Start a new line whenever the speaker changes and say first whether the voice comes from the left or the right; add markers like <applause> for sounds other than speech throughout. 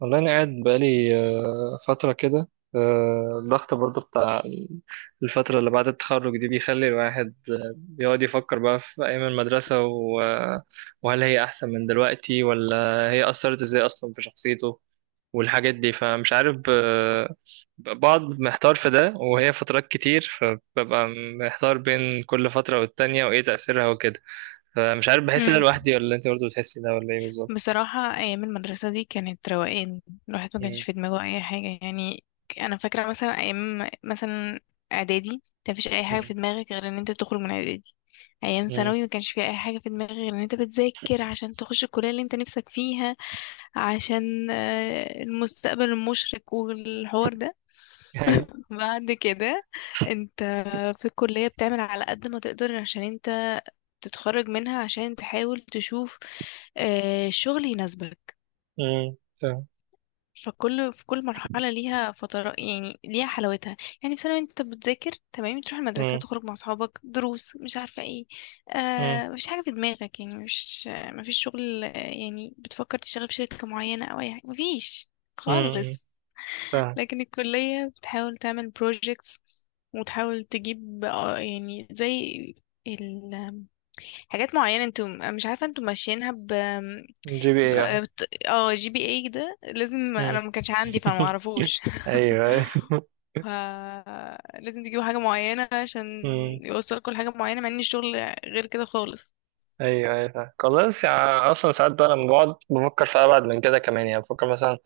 right: والله أنا قاعد بقالي فترة كده. الضغط برضو بتاع الفترة اللي بعد التخرج دي بيخلي الواحد بيقعد يفكر بقى في أيام المدرسة وهل هي أحسن من دلوقتي ولا هي أثرت إزاي أصلا في شخصيته والحاجات دي؟ فمش عارف، بقعد محتار في ده، وهي فترات كتير فببقى محتار بين كل فترة والتانية وإيه تأثيرها وكده. فمش عارف، بحس إن أنا
left: مم.
right: لوحدي ولا أنت برضو بتحسي ده ولا إيه بالظبط؟
left: بصراحة أيام المدرسة دي كانت روقان، الواحد ما كانش
right: مم.
left: في دماغه أي حاجة يعني. أنا فاكرة مثلا أيام مثلا إعدادي كان مفيش أي حاجة
right: مم.
left: في دماغك غير إن أنت تخرج من إعدادي. أيام
right: مم.
left: ثانوي ما كانش في أي حاجة في دماغك غير إن أنت بتذاكر عشان تخش الكلية اللي أنت نفسك فيها، عشان المستقبل المشرق والحوار ده.
right: <laughs>
left: <laughs> بعد كده أنت في الكلية بتعمل على قد ما تقدر عشان أنت تتخرج منها، عشان تحاول تشوف شغل يناسبك.
right: امم، فاهم.
left: فكل في كل مرحلة ليها فترة، يعني ليها حلاوتها. يعني في ثانوي انت بتذاكر تمام، تروح المدرسة،
right: امم.
left: تخرج مع اصحابك، دروس، مش عارفة ايه.
right: امم.
left: آه مفيش حاجة في دماغك، يعني مش مفيش شغل، يعني بتفكر تشتغل في شركة معينة او اي حاجة، مفيش
right: امم،
left: خالص.
right: فاهم.
left: لكن الكلية بتحاول تعمل projects وتحاول تجيب يعني زي حاجات معينة، انتوا مش عارفة انتوا ماشيينها ب
right: جي بي اي، اه.
left: جي بي اي. ده لازم،
right: امم
left: انا ما كانش عندي فما
right: <laughs>
left: اعرفوش.
right: ايوه، ايوه.
left: <laughs> ف لازم تجيبوا حاجة معينة عشان
right: امم.
left: يوصلكوا لحاجة معينة، مع ان الشغل غير كده خالص.
right: ايوه، ايوه، فاهم. خلاص، يعني اصلا ساعات بقى لما بقعد بفكر في ابعد من كده كمان، يعني بفكر مثلا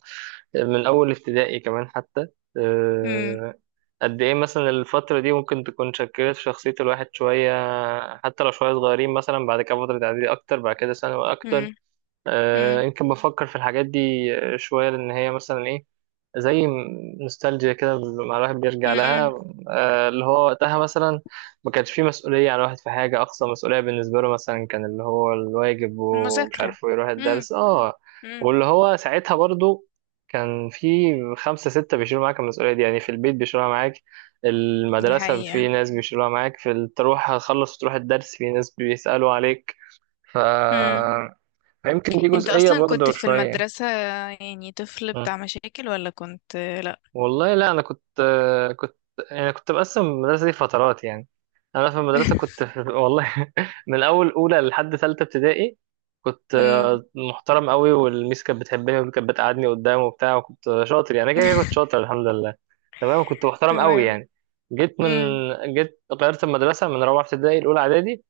right: من اول ابتدائي كمان حتى،
left: امم.
right: آه، قد ايه مثلا الفترة دي ممكن تكون شكلت شخصية الواحد شوية، حتى لو شوية صغيرين، مثلا بعد كده فترة اعدادي اكتر، بعد كده ثانوي اكتر.
left: امم. امم.
right: يمكن بفكر في الحاجات دي شوية، لأن هي مثلا إيه، زي نوستالجيا كده، مع الواحد بيرجع لها.
left: امم.
right: اللي هو وقتها مثلا ما كانش فيه مسؤولية على الواحد في حاجة، أقصى مسؤولية بالنسبة له مثلا كان اللي هو الواجب ومش
left: المذاكرة.
right: عارف ويروح
left: امم.
right: الدرس.
left: امم.
right: واللي هو ساعتها برضو كان في خمسة ستة بيشيلوا معاك المسؤولية دي، يعني في البيت بيشيلوها معاك،
left: دي
right: المدرسة
left: حقيقة.
right: في ناس بيشيلوها معاك، تروح تخلص وتروح الدرس في ناس بيسألوا عليك.
left: امم.
right: يمكن دي
left: انت
right: جزئية
left: اصلا كنت
right: برضه
left: في
right: شوية.
left: المدرسة يعني طفل
right: مم.
left: بتاع مشاكل ولا كنت لا؟
right: والله لا، أنا كنت، كنت كنت بقسم المدرسة دي فترات يعني. أنا في المدرسة كنت
left: <laughs>
right: والله <laughs> من أول أولى لحد تالتة ابتدائي كنت
left: امم.
right: محترم قوي، والميس كانت بتحبني وكانت بتقعدني قدام وبتاع، وكنت شاطر، يعني كده كده كنت
left: <laughs>
right: شاطر الحمد لله. تمام، كنت محترم قوي
left: تمام.
right: يعني. جيت من
left: امم.
right: جيت غيرت المدرسة من رابعة ابتدائي لأولى إعدادي.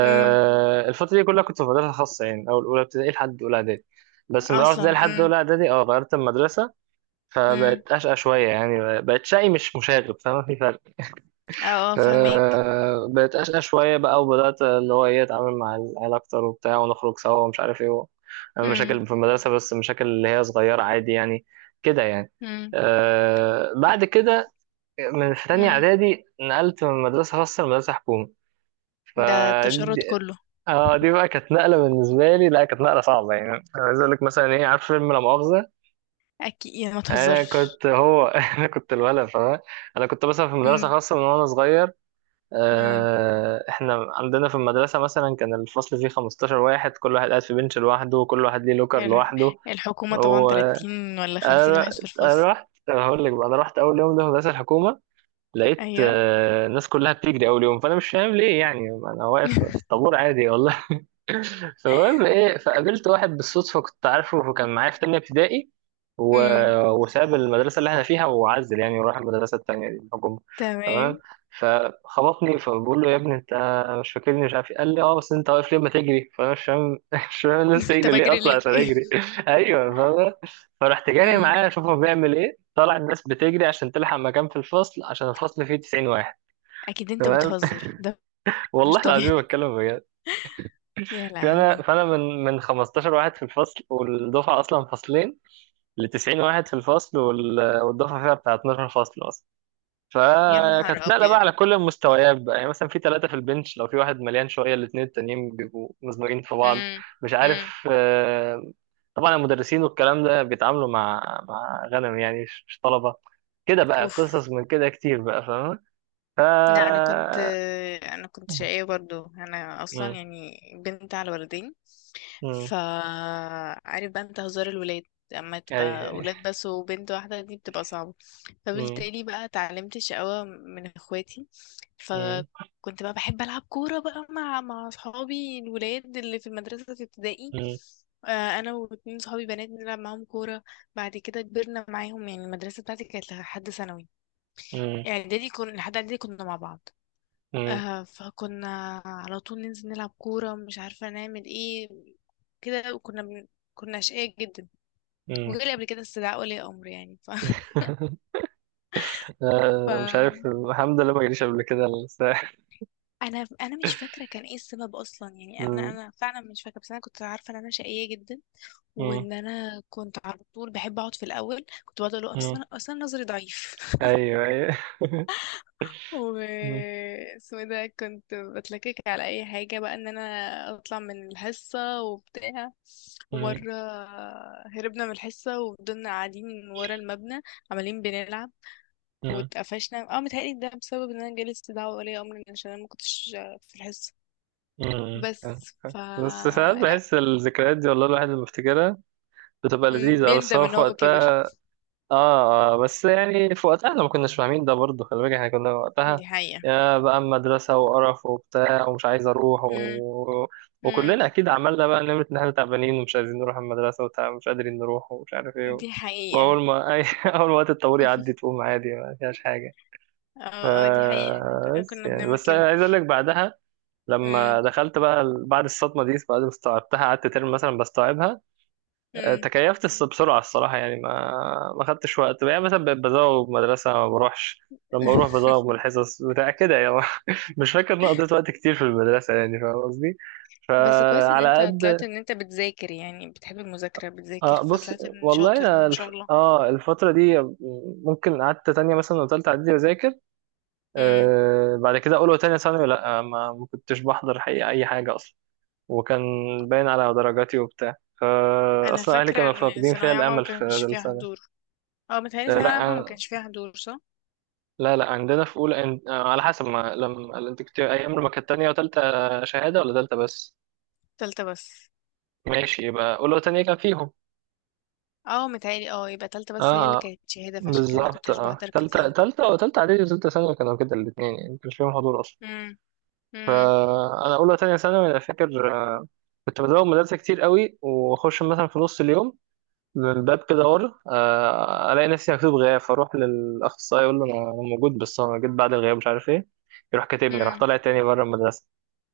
left: امم.
right: الفترة دي كلها كنت في مدرسة خاصة، يعني أول أولى ابتدائي لحد أولى إعدادي. بس من أولى ابتدائي
left: اصلا؟
right: لحد أولى إعدادي غيرت المدرسة،
left: امم.
right: فبقت أشقى شوية، يعني بقت شقي مش مشاغب، فما في فرق.
left: اه اه فهماك.
right: بقت أشقى شوية بقى، وبدأت اللي هو إيه أتعامل مع العيال أكتر وبتاع، ونخرج سوا ومش عارف إيه،
left: امم.
right: مشاكل في المدرسة، بس مشاكل اللي هي صغيرة عادي يعني، كده يعني.
left: امم.
right: بعد كده من في تانية
left: امم.
right: إعدادي نقلت من مدرسة خاصة لمدرسة حكومة. ف
left: ده التشرد كله؟
right: اه، دي بقى كانت نقله بالنسبه لي، لا كانت نقله صعبه يعني. انا عايز اقول لك مثلا ايه، عارف فيلم لا مؤاخذه؟
left: اكيد، يا ما
right: انا
left: تهزرش.
right: كنت هو <laughs> انا كنت الولد فاهم. انا كنت مثلا في مدرسه
left: امم.
right: خاصه من وانا صغير.
left: امم.
right: احنا عندنا في المدرسه مثلا كان الفصل فيه 15 واحد، كل واحد قاعد في بنش لوحده، وكل واحد ليه لوكر
left: ال-
right: لوحده.
left: الحكومة طبعا
right: وانا
left: 30 ولا 50 واحد في الفصل.
right: انا أنا هقول لك بقى، انا رحت اول يوم ده في مدرسه الحكومه، لقيت
left: ايوه.
right: الناس كلها بتجري اول يوم، فانا مش فاهم ليه، يعني انا واقف في
left: <laughs>
right: الطابور عادي والله. فالمهم ايه، فقابلت واحد بالصدفه كنت عارفه، فكان معايا في تانية ابتدائي و...
left: امم.
right: وساب المدرسه اللي احنا فيها وعزل يعني، وراح المدرسه التانية دي الحكومه. تمام،
left: تمام.
right: فخبطني، فبقول له يا ابني انت مش فاكرني، مش عارف إيه. قال لي اه، بس انت واقف ليه ما تجري؟ فانا مش فاهم <laughs> مش فاهم
left: <laughs>
right: الناس
left: انت
right: تجري ليه
left: بجري
right: اصلا
left: ليه؟
right: عشان
left: <laughs>
right: اجري. <laughs> ايوه فاهم. فرحت جاري
left: امم.
right: معاه اشوف هو بيعمل ايه، طلع الناس بتجري عشان تلحق مكان في الفصل، عشان الفصل فيه 90 واحد.
left: اكيد انت
right: تمام.
left: بتهزر ده،
right: <laughs>
left: مش
right: والله العظيم
left: طبيعي.
right: بتكلم بجد.
left: <laughs> يا
right: فانا
left: لهوي،
right: فانا من 15 واحد في الفصل والدفعه اصلا فصلين، ل 90 واحد في الفصل، والدفعه فيها بتاع 12 فصل اصلا.
left: يا نهار
right: فكانت نقله بقى
left: ابيض.
right: على كل المستويات بقى، يعني مثلا في ثلاثه في البنش، لو في واحد مليان شويه الاثنين التانيين بيبقوا مزمجين في بعض،
left: امم.
right: مش
left: امم.
right: عارف. طبعا المدرسين والكلام ده بيتعاملوا مع غنم يعني، مش طلبه، كده بقى.
left: اوف.
right: قصص من كده كتير بقى فاهم. ف
left: لا، انا كنت
right: مم.
left: شقية برضو، انا اصلا
right: مم.
left: يعني بنت على ولدين،
right: مم.
left: فعارف بقى انت هزار الولاد. اما
right: اي،
left: تبقى
right: أي.
left: ولاد بس وبنت واحدة دي بتبقى صعبة.
right: مم.
left: فبالتالي بقى اتعلمت الشقاوة من اخواتي.
right: مم.
left: فكنت بقى بحب العب كورة بقى مع اصحابي الولاد اللي في المدرسة في ابتدائي. انا واتنين صحابي بنات بنلعب معاهم كورة. بعد كده كبرنا معاهم، يعني المدرسة بتاعتي كانت لحد ثانوي،
right: مم.
left: يعني اعدادي كنا، لحد اعدادي كنا مع بعض.
right: مم.
left: آه فكنا على طول ننزل نلعب كورة، مش عارفة نعمل ايه كده. كنا أشقياء جدا.
right: مم.
left: وجالي قبل كده استدعاء ولي أمر يعني ف... <laughs>
right: <laughs>
left: ف...
right: لا، مش عارف، الحمد لله ما جاليش قبل كده الساحل.
left: أنا مش فاكرة كان ايه السبب أصلا، يعني أنا
right: مم.
left: أنا فعلا مش فاكرة، بس أنا كنت عارفة إن أنا شقية جدا،
right: مم.
left: وإن أنا كنت على طول بحب أقعد في الأول. كنت بقعد أقول له
right: مم.
left: أصلا نظري ضعيف.
right: ايوه، ايوه.
left: و
right: مم.
left: اسمه ده، كنت بتلكك على اي حاجة بقى ان انا اطلع من الحصة وبتاع.
right: مم.
left: ومرة هربنا من الحصة وفضلنا قاعدين ورا المبنى عمالين بنلعب،
right: مم.
left: واتقفشنا. اه متهيألي ده بسبب ان انا جالس دعوة ولي امر عشان انا ما كنتش في الحصة.
right: مم.
left: بس ف
right: بس ساعات
left: لا.
right: بحس الذكريات دي، والله الواحد لما بيفتكرها بتبقى
left: مم،
right: لذيذة، بس
left: بيندم
right: هو
left: ان
right: في
left: هو
right: وقتها.
left: كبر.
right: اه. بس يعني في وقتها احنا ما كناش فاهمين ده برضه، خلي بالك احنا كنا وقتها
left: دي حقيقة.
right: يا بقى مدرسة وقرف وبتاع، ومش عايز اروح
left: مم. مم.
right: وكلنا اكيد عملنا بقى نمرة ان احنا تعبانين، ومش عايزين نروح المدرسة، ومش قادرين نروح، ومش عارف ايه
left: دي حقيقة.
right: واول ما <laughs> اول ما وقت الطابور يعدي
left: <laughs>
right: تقوم عادي، ما فيهاش حاجة. ف...
left: اه اه دي حقيقة، احنا كنا
right: بس
left: كنا
right: يعني،
left: بنعمل
right: بس أنا
left: كده.
right: عايز اقول لك بعدها، لما
left: مم.
right: دخلت بقى بعد الصدمة دي، بعد ما استوعبتها، قعدت ترم مثلا بستوعبها.
left: مم.
right: تكيفت بسرعة الصراحة، يعني ما خدتش وقت، يعني مثلا بقيت بزوغ من المدرسة ما بروحش، لما بروح
left: <laughs>
right: بزوغ من الحصص بتاع كده يعني. <laughs> مش فاكر إن أنا قضيت وقت كتير في المدرسة، يعني فاهم قصدي؟
left: بس كويس ان
right: فعلى
left: انت طلعت
right: قد.
left: ان انت بتذاكر، يعني بتحب المذاكرة، بتذاكر
right: آه، بص،
left: فطلعت ان
right: والله
left: شاطر
right: أنا
left: ما شاء الله.
right: الفترة دي ممكن قعدت تانية مثلا وتالتة إعدادي بذاكر،
left: امم.
right: بعد كده أولى وتانية ثانوي لأ، ما كنتش بحضر حقيقة أي حاجة أصلا، وكان باين على درجاتي وبتاع، فا
left: انا
right: أصلا أهلي
left: فاكرة
right: كانوا
left: ان
right: فاقدين فيها
left: ثانوية عامة ما
right: الأمل في
left: كانش فيها
right: السنة.
left: حضور. اه متهيألي ثانوية عامة ما
right: لا،
left: كانش فيها حضور، صح؟
right: لا، لا، عندنا في اولى إن... آه، على حسب ما، لما انت كنت ايام، لما كانت تانية وتالتة شهادة ولا تالتة بس؟
left: تالتة بس.
right: ماشي، يبقى اولى وتانية كان فيهم.
left: اه متهيألي، اه يبقى تالتة
right: اه،
left: بس هي اللي
right: آه،
left: كانت شهادة، فعشان كده ما
right: بالظبط،
left: كنتش
right: اه،
left: بحضر
right: تالتة
left: كتير.
right: تالتة وتالتة اعدادي وتالتة ثانوي كانوا كده الاتنين، يعني ما كانش فيهم حضور اصلا.
left: امم. امم.
right: فانا اولى وتانية ثانوي انا فاكر كنت بزوغ مدرسة كتير قوي، واخش مثلا في نص اليوم من الباب كده ورا، الاقي نفسي مكتوب غياب، فاروح للاخصائي اقول له انا موجود، بس انا جيت بعد الغياب مش عارف ايه، يروح كاتبني، راح
left: امم.
right: طالع تاني بره المدرسه.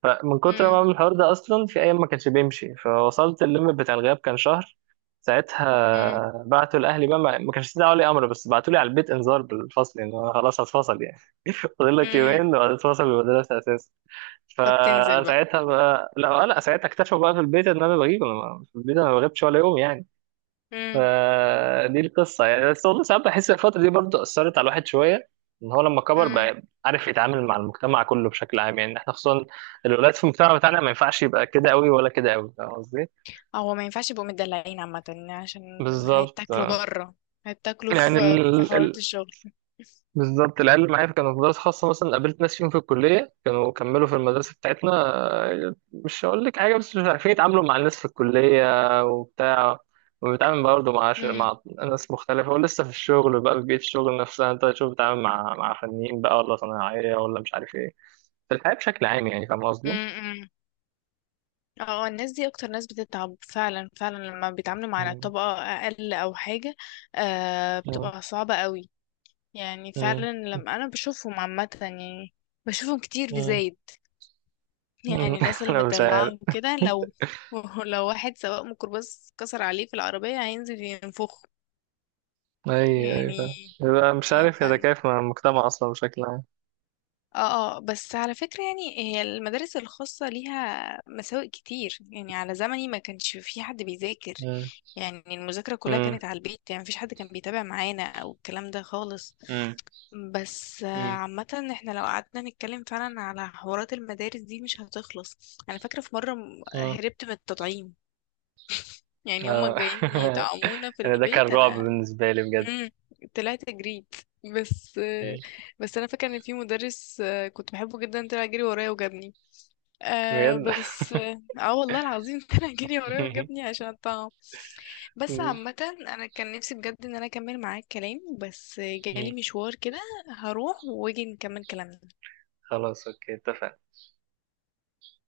right: فمن كتر ما
left: امم.
right: بعمل الحوار ده، اصلا في ايام ما كانش بيمشي، فوصلت الليمت بتاع الغياب كان شهر،
left: امم.
right: ساعتها بعتوا لاهلي بقى، ما كانش استدعوا لي امر، بس بعتوا لي على البيت انذار بالفصل، ان انا خلاص هتفصل يعني. <laughs> فاضل لك
left: امم.
right: يومين وهتتفصل من المدرسه اساسا.
left: طب تنزل بقى.
right: فساعتها بقى، لا لا، ساعتها اكتشفوا بقى في البيت ان انا بغيب، انا في البيت انا ما بغيبش ولا يوم يعني.
left: امم.
right: فدي القصة يعني. بس والله ساعات بحس الفترة دي برضه أثرت على الواحد شوية، إن هو لما كبر
left: امم.
right: بقى عارف يتعامل مع المجتمع كله بشكل عام. يعني إحنا خصوصا الولاد في المجتمع بتاعنا ما ينفعش يبقى كده أوي ولا كده أوي، فاهم قصدي؟
left: هو ما ينفعش يبقوا مدلعين عامة، عشان
right: بالظبط.
left: هيتاكلوا بره، هيتاكلوا
right: يعني
left: في حوارات الشغل.
right: بالظبط، العيال اللي معايا كانوا في مدارس خاصة مثلا، قابلت ناس فيهم في الكلية كانوا كملوا في المدرسة بتاعتنا، مش هقول لك حاجة، بس مش عارفين يتعاملوا مع الناس في الكلية وبتاع، وبيتعامل برضه مع ناس مختلفة، ولسه في الشغل بقى، في بيئة الشغل نفسها انت تشوف بتتعامل مع فنيين بقى، ولا صناعية، ولا مش عارف ايه، في الحياة بشكل عام، يعني فاهم قصدي؟ <laughs>
left: امم. اه الناس دي اكتر ناس بتتعب، فعلا لما بيتعاملوا مع
right: مم.
left: طبقة اقل او حاجة. آه
right: مم.
left: بتبقى صعبة قوي. يعني
right: مم.
left: فعلا لما انا بشوفهم عامة يعني، بشوفهم كتير في
right: مم.
left: زايد،
right: مم.
left: يعني الناس
right: <laughs>
left: اللي
right: انا مش عارف.
left: مدلعة وكده. لو <laughs> لو واحد سواق ميكروباص كسر عليه في العربية هينزل ينفخه
right: ايوه، ايوه،
left: يعني.
right: فاهم. يبقى مش
left: آه،
right: عارف يتكيف مع المجتمع اصلا بشكل عام.
left: اه اه بس على فكرة، يعني هي المدارس الخاصة ليها مساوئ كتير، يعني على زمني ما كانش في حد بيذاكر.
right: مم.
left: يعني المذاكرة كلها
right: مم.
left: كانت على البيت، يعني مفيش حد كان بيتابع معانا او الكلام ده خالص.
right: مم.
left: بس
right: مم.
left: عامة احنا لو قعدنا نتكلم فعلا على حوارات المدارس دي مش هتخلص. انا فاكرة في مرة
right: مم.
left: هربت من التطعيم. يعني هما
right: آه.
left: جايين
right: <laughs>
left: يطعمونا في
right: انا ده كان
left: البيت،
right: رعب
left: انا
right: بالنسبة لي بجد.
left: امم طلعت جريت. بس
right: مم.
left: بس انا فاكره ان في مدرس كنت بحبه جدا طلع جري ورايا وجابني. آه
right: بجد.
left: بس اه آه والله العظيم <laughs> طلع جري ورايا وجابني
right: <laughs>
left: عشان الطعام. بس
right: مم.
left: عامه انا كان نفسي بجد ان انا اكمل معاك كلام، بس جالي
right: مم.
left: مشوار كده. هروح واجي نكمل كلامنا.
right: خلاص، اوكي، اتفقنا.